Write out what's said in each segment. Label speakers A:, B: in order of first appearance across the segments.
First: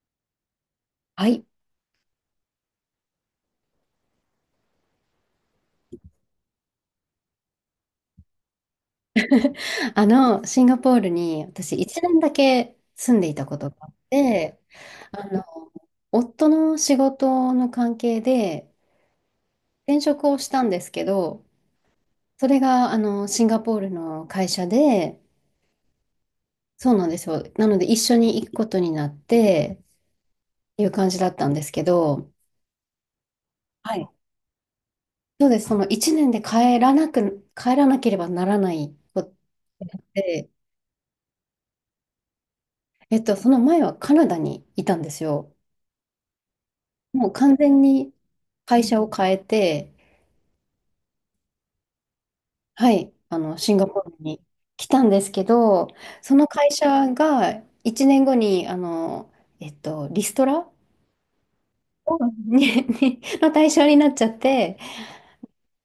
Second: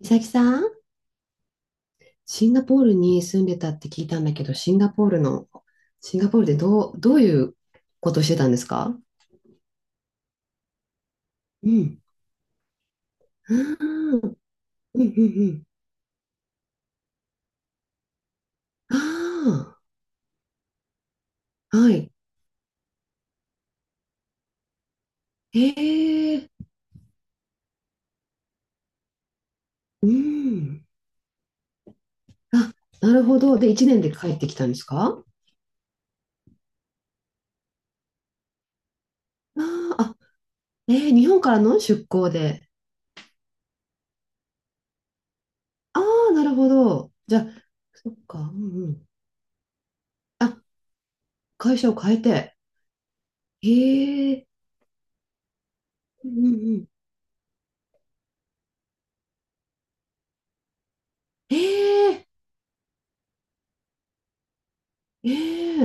A: 美咲さん、
B: はい。
A: シンガポールに住んでたって聞いたんだけど、シンガポールでどういうことしてたんですか？
B: シンガポールに
A: う
B: 私1
A: ん。
B: 年だけ住んでいた
A: あ
B: ことがあっ
A: ー
B: て、
A: うんう
B: あの、
A: ん
B: 夫の仕事の関係で
A: うん。あ
B: 転職をしたんですけど、
A: あ、はい。
B: それが、シンガポールの会社で、
A: へえ、
B: そうなんですよ。なので一緒に行くことになって
A: う
B: って
A: ん。
B: いう感じだったんですけど、
A: あ、なるほど。で、1
B: は
A: 年
B: い。
A: で帰ってきたんですか？
B: そうです。その1年で帰らなく、帰らなければならないこと
A: あ
B: になっ
A: ーあ、
B: て、
A: えー日本からの出向で。
B: その前はカナダにいたんですよ。
A: ああ、なるほど。
B: もう
A: じゃあ、
B: 完全
A: そ
B: に
A: っか、うん
B: 会
A: う
B: 社
A: ん。
B: を変えて、
A: あ、会社を変えて。
B: はい、シンガポール
A: へ
B: に
A: え、
B: 来たんですけど、
A: う
B: そ
A: んう
B: の
A: ん
B: 会
A: うん。
B: 社が1年後に、リストラ
A: え
B: を
A: え、
B: ににの対象になっちゃって、
A: え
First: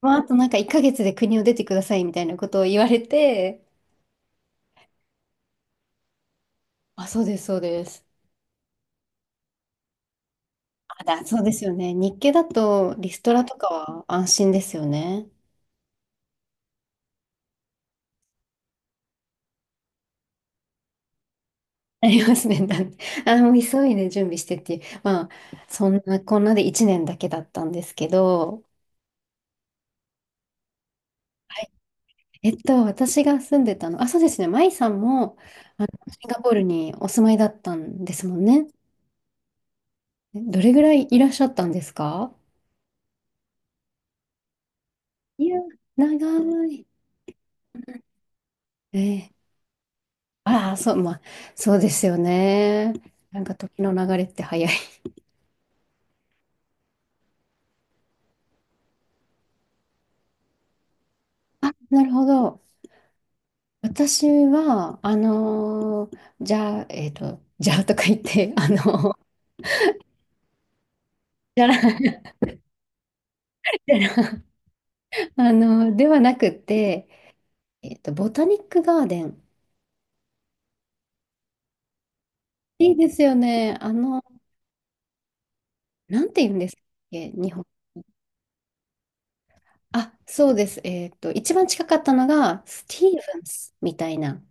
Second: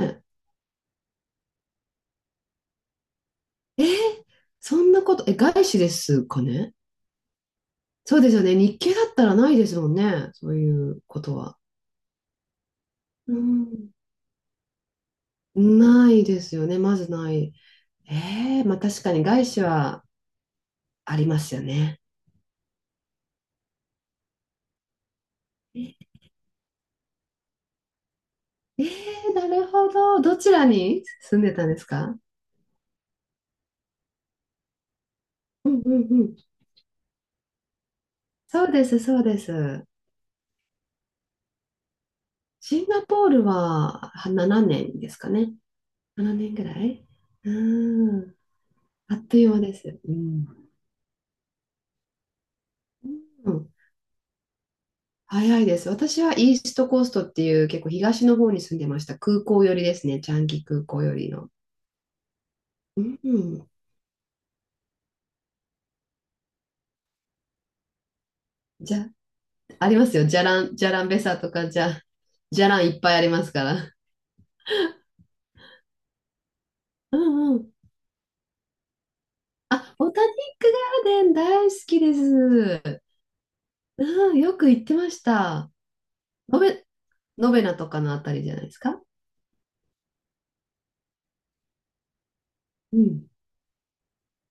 B: まあ、あとなんか1ヶ月で国を出てくださいみたいなことを言われて、
A: えーそんなこと、え、外資ですかね？
B: あ、そうです、そうです。
A: そうですよね。日系だったらないですもんね。そういう
B: あ、
A: こと
B: そうで
A: は。
B: すよね。日系だとリスト
A: う
B: ラとか
A: ん。
B: は安心ですよね。
A: ないですよね。まずない。えー、まあ確かに外資はありますよね。
B: ありますね。だって、あ、もう急いで準備してっていう。まあ、そん
A: え
B: なこんなで1年だけだったんですけど、
A: ー、なるほど。どちらに住んでたんですか？
B: 私が住んでたの、あ、そうですね、舞さんも
A: うんうん
B: シ
A: う
B: ン
A: ん。
B: ガポールにお住まいだったんですもん
A: そ
B: ね。
A: うです、そうです。
B: どれぐらいいらっしゃったんですか？
A: シンガポールはは年ですか
B: い
A: ね。
B: や、
A: 7年ぐ
B: 長
A: ら
B: い。
A: い。うん。あっ
B: え
A: とい
B: え、
A: う間です。うん。
B: ああ、そう、まあ、そうですよね。なんか時の流れって早い。
A: 早いです。私はイーストコーストっていう結構東の方に住んでました。空港寄りですね。チャンギ空港寄りの。
B: あ、なるほど。
A: うん。
B: 私は、じゃあ、じゃあとか言って、
A: じゃ、
B: ー
A: ありますよ。じゃらん、じゃらんべさと
B: じゃ
A: か、
B: ら
A: じゃ、じゃらんいっぱいありますから。
B: たら ではなくて、
A: うんうん。
B: ボタニックガーデン。
A: あ、ボタニックガーデン大好きです。
B: いいですよね。
A: うん、よく行ってました。
B: なんて言うん
A: ノ
B: ですっ
A: ベ、
B: け、
A: ノ
B: 日
A: ベ
B: 本。
A: ナとかのあたりじゃないですか。
B: あ、そうです。一番近かったのが、ステ
A: う
B: ィー
A: ん。
B: ブンスみたいな、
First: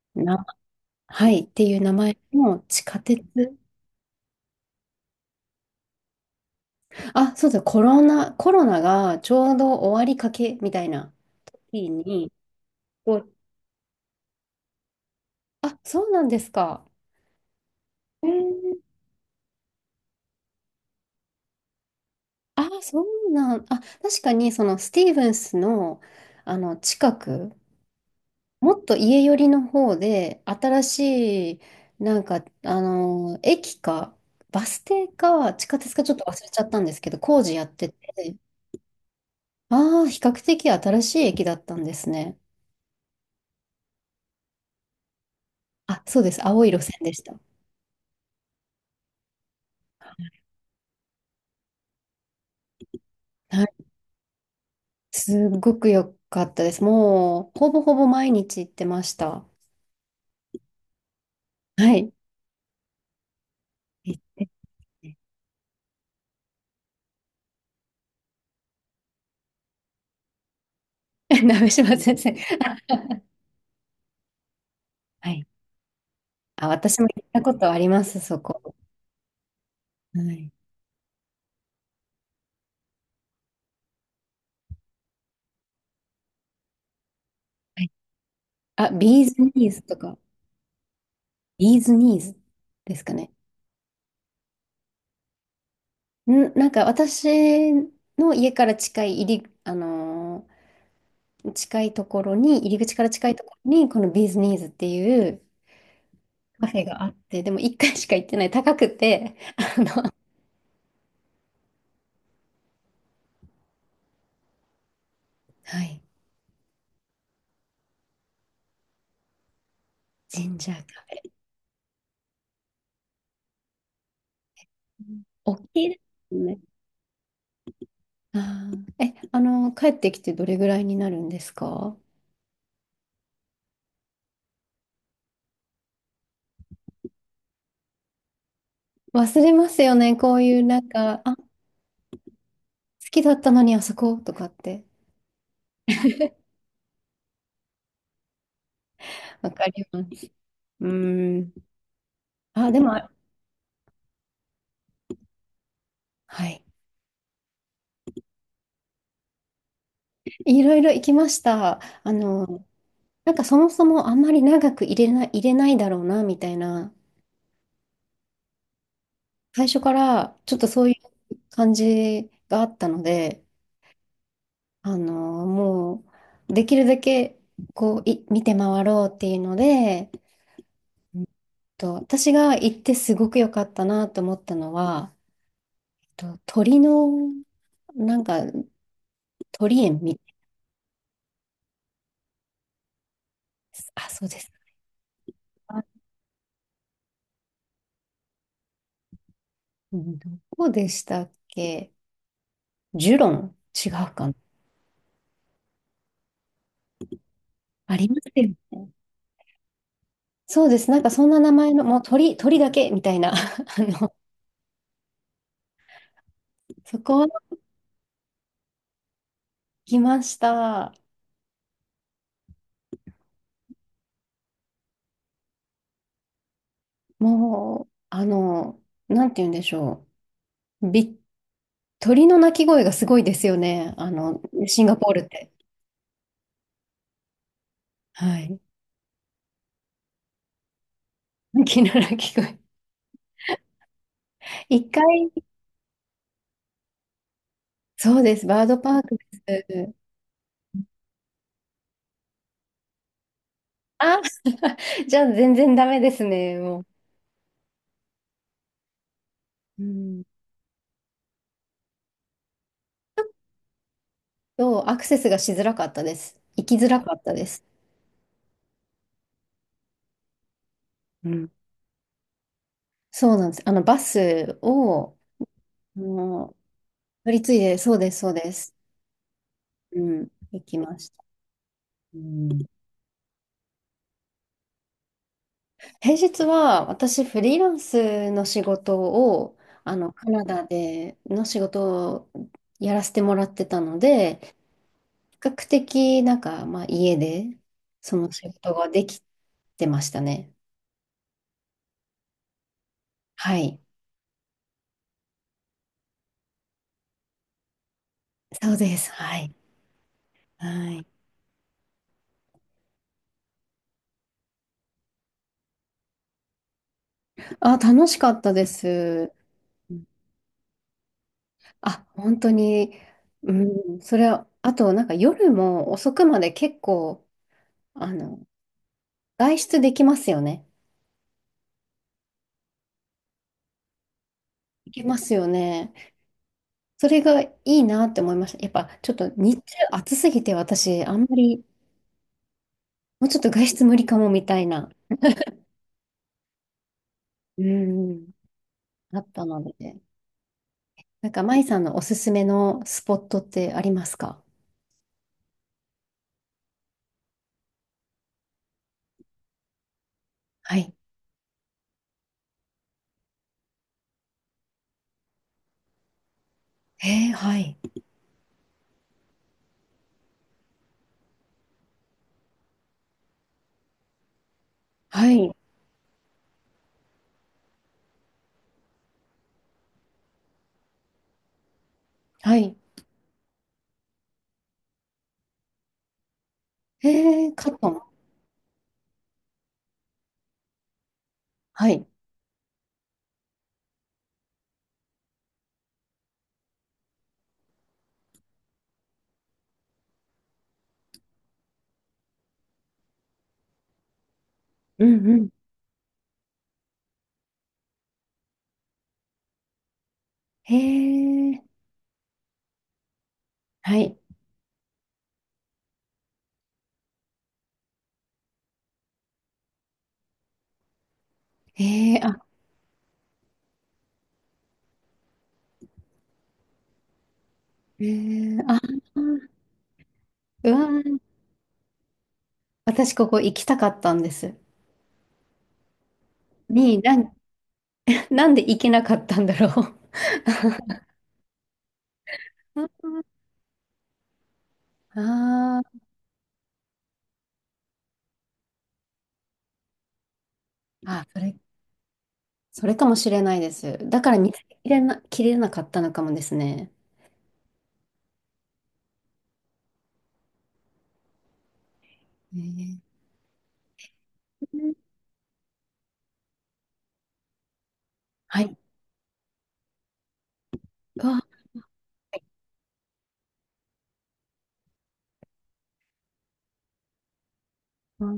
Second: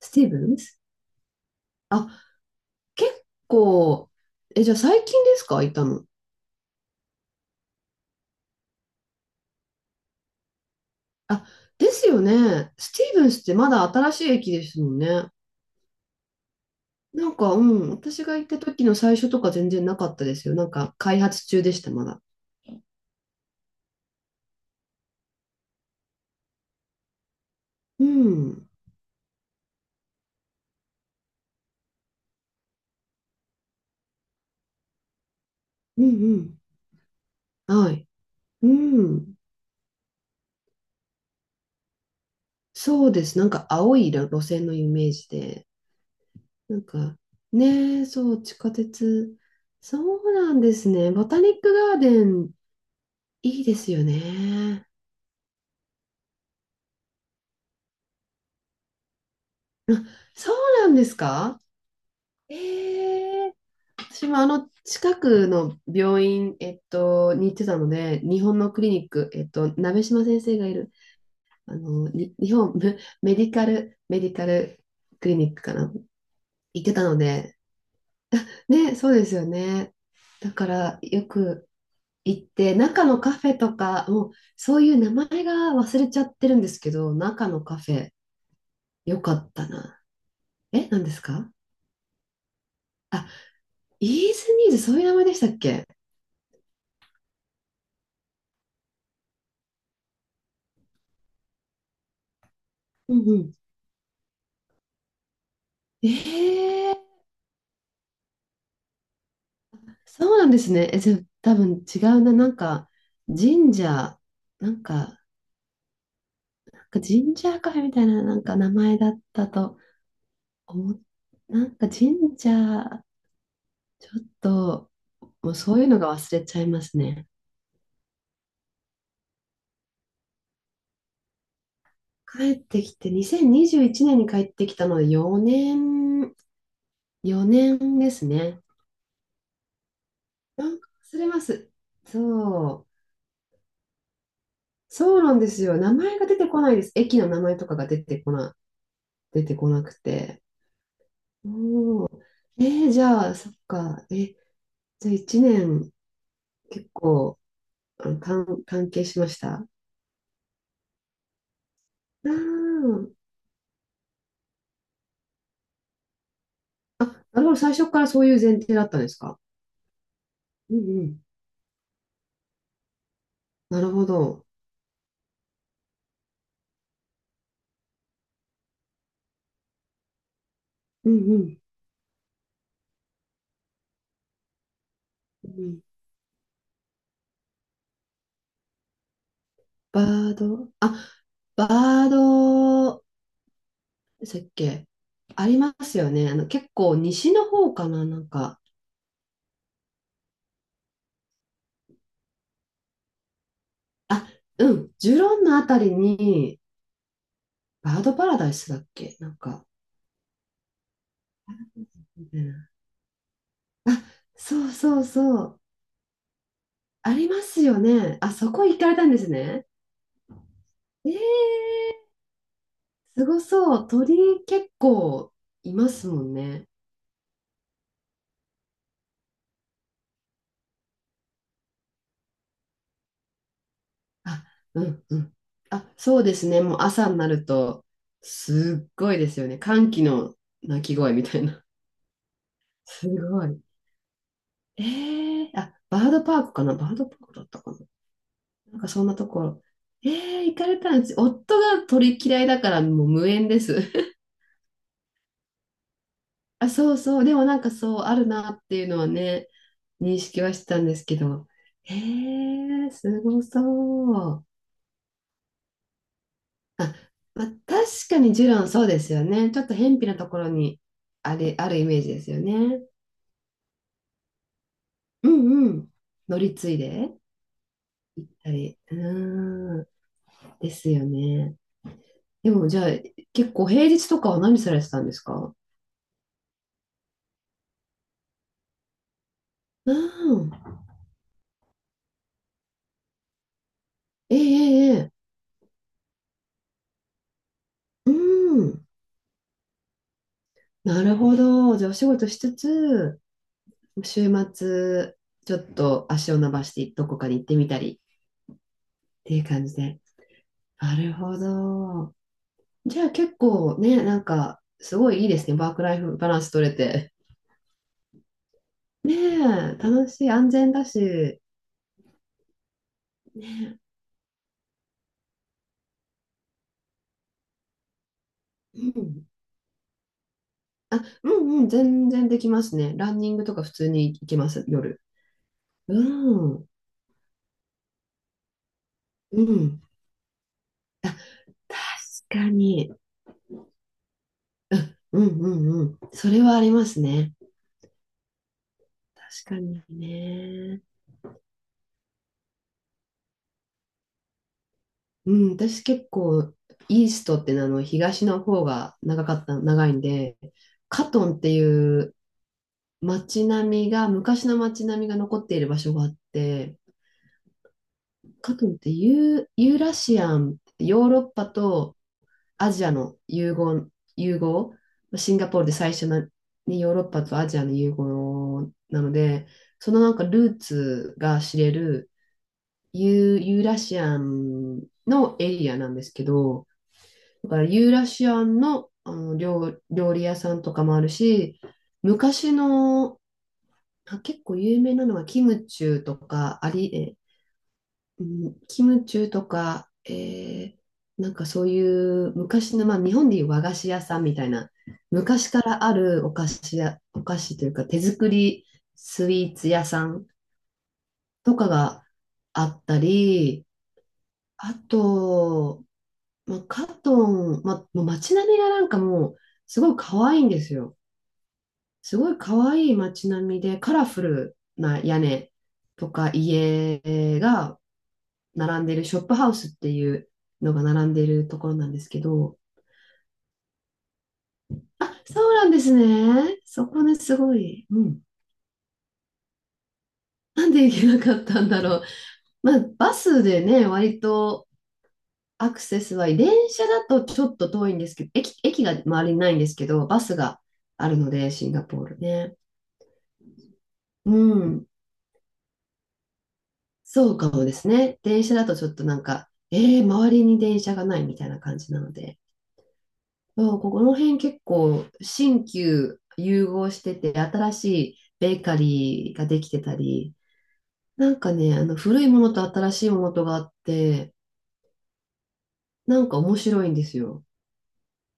A: スティーブ
B: な、
A: ンス。
B: はい、っていう名
A: あ、
B: 前の地下鉄。
A: 結構、え、じゃあ最近ですか行ったの？
B: あ、そうだ、コロナがちょうど終わりかけみたいな
A: あ、で
B: 日
A: すよ
B: に、
A: ね。ステ
B: こ
A: ィーブン
B: う、
A: スってまだ新しい駅ですもんね。
B: あ、そうなんですか。
A: なんか、うん、私
B: へー、
A: が行った時の最初とか全然なかったですよ。なんか、開発中でした、まだ。
B: あ、そうなん、あ、確かにそのスティーブンスの、あの近く
A: うん、うん、
B: もっと家寄りの方で、新しい、なんか、駅か、バス停か、地下鉄か
A: う
B: ちょっと忘れ
A: ん。
B: ちゃったんですけど、工事やって
A: はい。
B: て、
A: うん。
B: ああ、比較的新しい駅だったんですね。
A: そうです。なんか、青い路線のイメージで。
B: あ、そうです。青い
A: な
B: 路
A: ん
B: 線で
A: か、
B: した。
A: ねえ、そう、地下鉄。そうなんですね。ボタニックガーデン、い
B: は
A: いで
B: い。
A: すよね。
B: すごく良かったです。もう、ほぼほぼ毎日行ってました。
A: そうなんですか？
B: はい。
A: ええ、
B: 行っ
A: 私も
B: て
A: あの
B: て
A: 近くの病院、に行ってたので、日本のクリニック、鍋島先生がいる、
B: 鍋
A: あ
B: 島
A: の、
B: 先生。
A: に日本
B: あ、
A: メ メディカル、メディカルク
B: は
A: リ
B: い。
A: ニックかな、
B: あ、
A: 行って
B: 私
A: た
B: も
A: の
B: 行ったこ
A: で、
B: とあります、そこ。
A: ね、そうですよね。
B: はい。
A: だからよく行って、中のカフェとか、もうそういう名前が忘れちゃってるんですけど、中のカ
B: はい。
A: フェ、
B: あ、
A: よ
B: ビー
A: か
B: ズニ
A: った
B: ーズと
A: な。
B: か。
A: え、何ですか？
B: ビーズニーズですか
A: あ、
B: ね。
A: イーズニーズ、そういう名前でしたっけ？
B: ん、なんか私の家から近い入り、近いところに、入り口から
A: う
B: 近
A: ん
B: い
A: う
B: とこ
A: ん。
B: ろに、このビーズニーズっていうカフェ
A: えー
B: があって、でも一回しか行ってない、高くて、あの、
A: そうなんですね。え、じゃあ、多分違うな。なんか、神社、なんか、
B: はい、
A: なんか神社カフェみたいな、なんか名前だったと
B: ジンジャーカ
A: 思っ、
B: フ
A: なんか神社、ちょっと、
B: ェ。
A: もう
B: 大
A: そう
B: き
A: い
B: い
A: うの
B: で
A: が忘
B: す
A: れち
B: ね。
A: ゃいますね。
B: あー、え、帰ってきてどれぐらいになるんですか？
A: 帰ってきて、2021年にじゅういちねんに帰ってきたので4年、4年ですね。
B: 忘れますよね、こういう
A: な
B: な
A: ん
B: ん
A: か忘
B: か、
A: れ
B: あ、
A: ま
B: 好
A: す。そう。
B: きだったのにあそことかって。
A: そうなんですよ。名前が出てこないです。駅の名前とかが出てこな、出
B: わ
A: て
B: か
A: こな
B: り
A: く
B: ます。
A: て。
B: うーん。
A: おー
B: あ、で
A: えー
B: も、
A: じゃあ、そっか。え、じゃあ1年
B: はい。
A: 結構あの関関係しました。あ
B: いろいろ行きました。
A: ー
B: なんかそもそもあんまり長く入れないだろうな、みたいな、
A: あ、なるほど。最初からそういう前提だったんですか。
B: 最初からちょっと
A: う
B: そうい
A: んうん。
B: う感じがあったので、
A: なるほど。
B: もう、できるだけ、こう、見て回ろうっていうので、えっ
A: うんうん。
B: 私が行ってすごく良かったなと思ったのは、
A: うん、
B: 鳥の、なんか、鳥園
A: バ
B: み、
A: ード、あ、バード、
B: あ、そ
A: で
B: う
A: した
B: で
A: っ
B: すか。
A: け？ありますよね。あの、結構西の方かな、なんか。
B: うん、どこでしたっけ？ジュロン違う
A: あ、
B: かな？
A: うん。ジュロンのあたりに、バ
B: あ
A: ー
B: りま
A: ドパ
B: す
A: ラ
B: よ
A: ダイスだっ
B: ね。
A: け、なんか。
B: そうです。なんかそんな名前の、もう鳥、
A: う
B: 鳥
A: ん、
B: だけみたいな。
A: あ、そうそうそう。
B: そ
A: あ
B: こは
A: りますよね。あ、そこ行かれたんですね。
B: 来ました。
A: えー、すごそう。鳥結構いますもんね。
B: もう、なんて言うんでしょう。鳥の鳴き声がすごいですよね。
A: あ、う
B: シンガ
A: ん
B: ポー
A: う
B: ルっ
A: ん。
B: て。
A: あ、そうですね。もう朝になると、
B: はい。
A: すっごいですよね。歓喜の鳴き声みたいな。
B: 鳥の鳴き声。
A: すごい。
B: 一
A: え
B: 回、
A: ー、あ、バードパークかな、バードパークだったかな、
B: そうです。バー
A: な
B: ド
A: んか
B: パー
A: そんな
B: ク
A: ところ。
B: です。
A: えー、行かれたんです。夫が鳥嫌いだからもう無縁です。
B: あ、じゃあ全然ダメですね。
A: あ、
B: も
A: そうそう。でもなんかそうあるなっていうのはね。
B: う。う
A: 認
B: ん。
A: 識はしてたんですけど、へえ、すごそう。
B: そう、アクセスがしづらかったです。行きづ
A: あ、
B: らかったで
A: まあ、
B: す。
A: 確かにジュランそうですよね。ちょっと偏僻なところに
B: う
A: あ
B: ん。
A: れ、あるイメージですよね。
B: そうなんです。バスを、
A: うんうん。
B: あ
A: 乗
B: の
A: り継いで、やっ
B: 乗り継いで、そうです、そう
A: ぱ
B: です。
A: り。うーん。
B: うん、行
A: で
B: き
A: す
B: ま
A: よ
B: した。
A: ね。
B: うん、
A: でもじゃあ、結構平日とかは何されてたんですか？
B: 平日は私、フリーランスの仕事を、
A: う
B: カナ
A: ん。
B: ダでの仕事をやらせてもらってたの
A: ええ
B: で、
A: ええ。ええ、
B: 比較的、なんか、まあ、家で、
A: う
B: その仕事
A: ん。
B: ができてましたね。
A: なるほど。じゃあ、お仕事しつつ、
B: はい。
A: 週末、ちょっと足を伸ばしてどこかに行ってみたり
B: そうで
A: っ
B: す。
A: て
B: は
A: いう
B: い。
A: 感じで。
B: は
A: な
B: い。
A: るほど。じゃあ結構ね、なんか、すごいいいですね。ワークライフバランス取れて。
B: あ、楽しかったで
A: ね
B: す。
A: え、楽しい、安全だし。
B: あ、本当に、う
A: ね
B: ん、それは、あと、なんか夜も遅くまで結構、あの、
A: え、うん。
B: 外出できますよね。
A: あ、うんうん、全然できますね。ランニングとか普通に行けます、
B: で
A: 夜。
B: きますよね。
A: うん、
B: それがいいなって思いました。やっぱちょっと
A: う
B: 日中
A: ん。
B: 暑すぎて私、あんまり、
A: 確かに。
B: もうちょっと外出無理かもみたいな、
A: うんうんうん。それはありますね。
B: うん、あっ
A: 確
B: た
A: か
B: の
A: に
B: で。
A: ね。
B: なんか、舞さんのおすすめのスポットってありますか？
A: うん、私結構、イーストっていうのはあの東の方が長かった、長いんで、
B: はい。
A: カトンっていう街並みが、昔の街並みが残っている場所があって、
B: えー、はい。
A: かといってユー、ユーラシアン、ヨーロッパとアジアの融合、融合、
B: は
A: シンガ
B: い。
A: ポールで最初の、ね、ヨーロッパとアジアの融合なので、そのなんかルーツが知れる
B: はい。
A: ユー、ユーラシアンのエリアなんですけど、
B: え
A: だ
B: ー、
A: から
B: カット
A: ユー
B: ン。
A: ラシアンの、あの料、料理屋さんとかもあるし、
B: はい。
A: 昔のあ結構有名なのはキムチューとか、あり、え、うん、キムチューとか、えーなんかそういう昔の、まあ、日本でいう和菓子屋さんみたいな、
B: うんう
A: 昔
B: ん。
A: からあるお菓子や、お菓子というか手作りスイーツ屋さん
B: え
A: と
B: ー、
A: かがあったり、
B: はい。
A: あと、まあ、カトン、まあ、もう街並みがなんかもうすごい可愛いんですよ。
B: え
A: す
B: ー、
A: ごい
B: あ、
A: 可愛い街並みでカラフルな屋根とか家が
B: えー、あ、
A: 並んでるショップハウスっていう
B: う
A: のが
B: わ
A: 並ん
B: ー、
A: でるところなんですけど、
B: 私ここ行きたかったんです。
A: あ、そうなんですね。そ
B: に、
A: こね、
B: なん
A: すごい。うん。
B: なんで行けなかったんだろう。
A: なんで行けなかったんだろう。まあ、バスでね、割とア
B: あ
A: ク
B: あ、
A: セスはいい。電車だとちょっと遠いんですけど、駅が周りにないんですけど、バスがある
B: あ、
A: の
B: そ
A: で、
B: れ、
A: シンガポールね。
B: それかもしれないです。だか
A: う
B: ら見つ
A: ん。
B: けれな、切れなかったのかもですね。
A: そうかもですね。電車だとちょっとなんか、えー、周りに電車がないみたいな感じなので、
B: えー、
A: そうここの辺結構新旧融合してて、新しいベ
B: は
A: ー
B: い。
A: カリーができてたり、なん
B: わ、
A: かね、あの古いものと新しいものとがあって、なんか面白いんですよ。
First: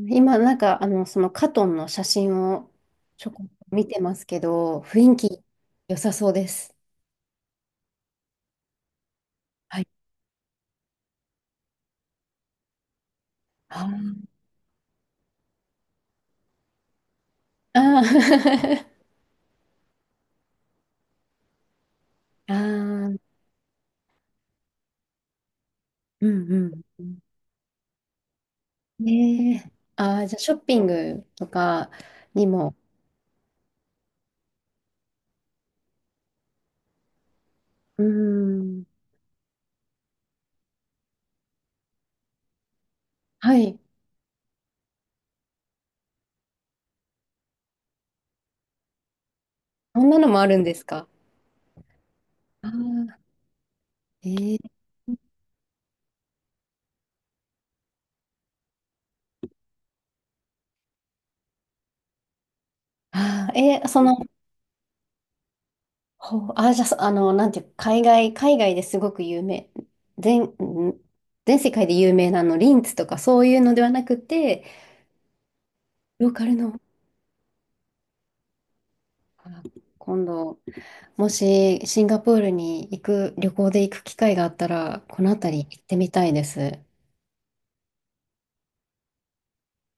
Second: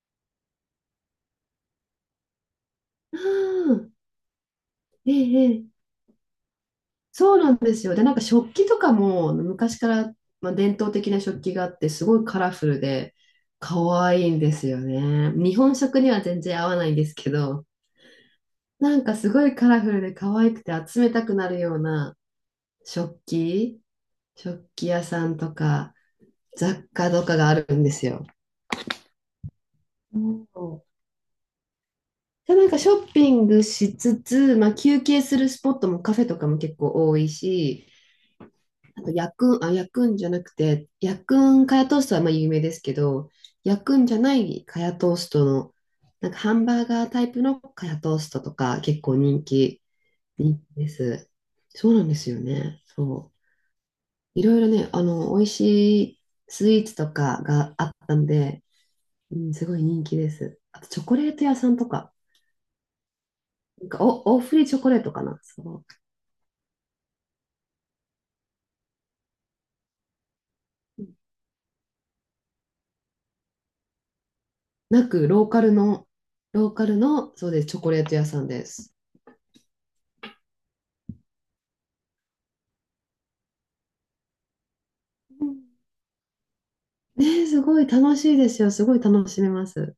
B: 今、なんか、そのカトンの写真を
A: あ
B: ちょこっと見
A: あ、
B: てますけど、
A: え
B: 雰囲気
A: えええ、
B: 良さそうです。
A: そうなんですよ。で、なんか食器とかも昔
B: はい。
A: から、まあ、伝統的な食器があって、すごいカラフルで可
B: あー
A: 愛いんですよね。日本食には全然合わないんですけど、
B: あー
A: なんかすごいカラフルで可愛くて集めたくなるような
B: あー、
A: 食器、食器屋さんとか
B: うんうん
A: 雑
B: う
A: 貨
B: ん。
A: とかがあるんですよ。
B: ねえ。あ
A: う
B: あ、じゃあショッピ
A: ん、
B: ングとかに
A: で、なん
B: も。
A: かショッピングしつつ、まあ、休憩するスポットもカフェとかも結構多いし、
B: うーん。
A: あと、ヤクン、あ、ヤクンじゃなくて、ヤクンカヤトーストはまあ有名ですけど、
B: はい。
A: ヤクンじゃないカヤトーストの、なんかハンバーガータイプのカヤトーストとか結構人気、
B: こんなのもある
A: 人
B: んで
A: 気
B: す
A: で
B: か？
A: す。そうなんですよ
B: ああ、
A: ね。そ
B: え
A: う。いろいろ
B: ー、
A: ね、あの、美味しいスイーツとかがあったんで、うん、すごい人気です。あと、チョコレート屋さんとか、
B: あーえ
A: な
B: ー、
A: ん
B: そ
A: か
B: の、
A: お、大振りチョコレートかな。そ
B: ほう、あー、じゃあ、そあの、なんていうか、海外ですごく有名、全、ん全世界で有名なリンツとかそういうのではなくて、
A: う。なく、ローカルの、
B: ローカル
A: ロー
B: の、
A: カルの、そうです、チョコレート屋さんです。
B: あー、今度、もしシンガポールに行く、旅行で行く機会があったら、この辺り行ってみたいです。
A: ねえ、すごい楽しいですよ。すごい楽しめます。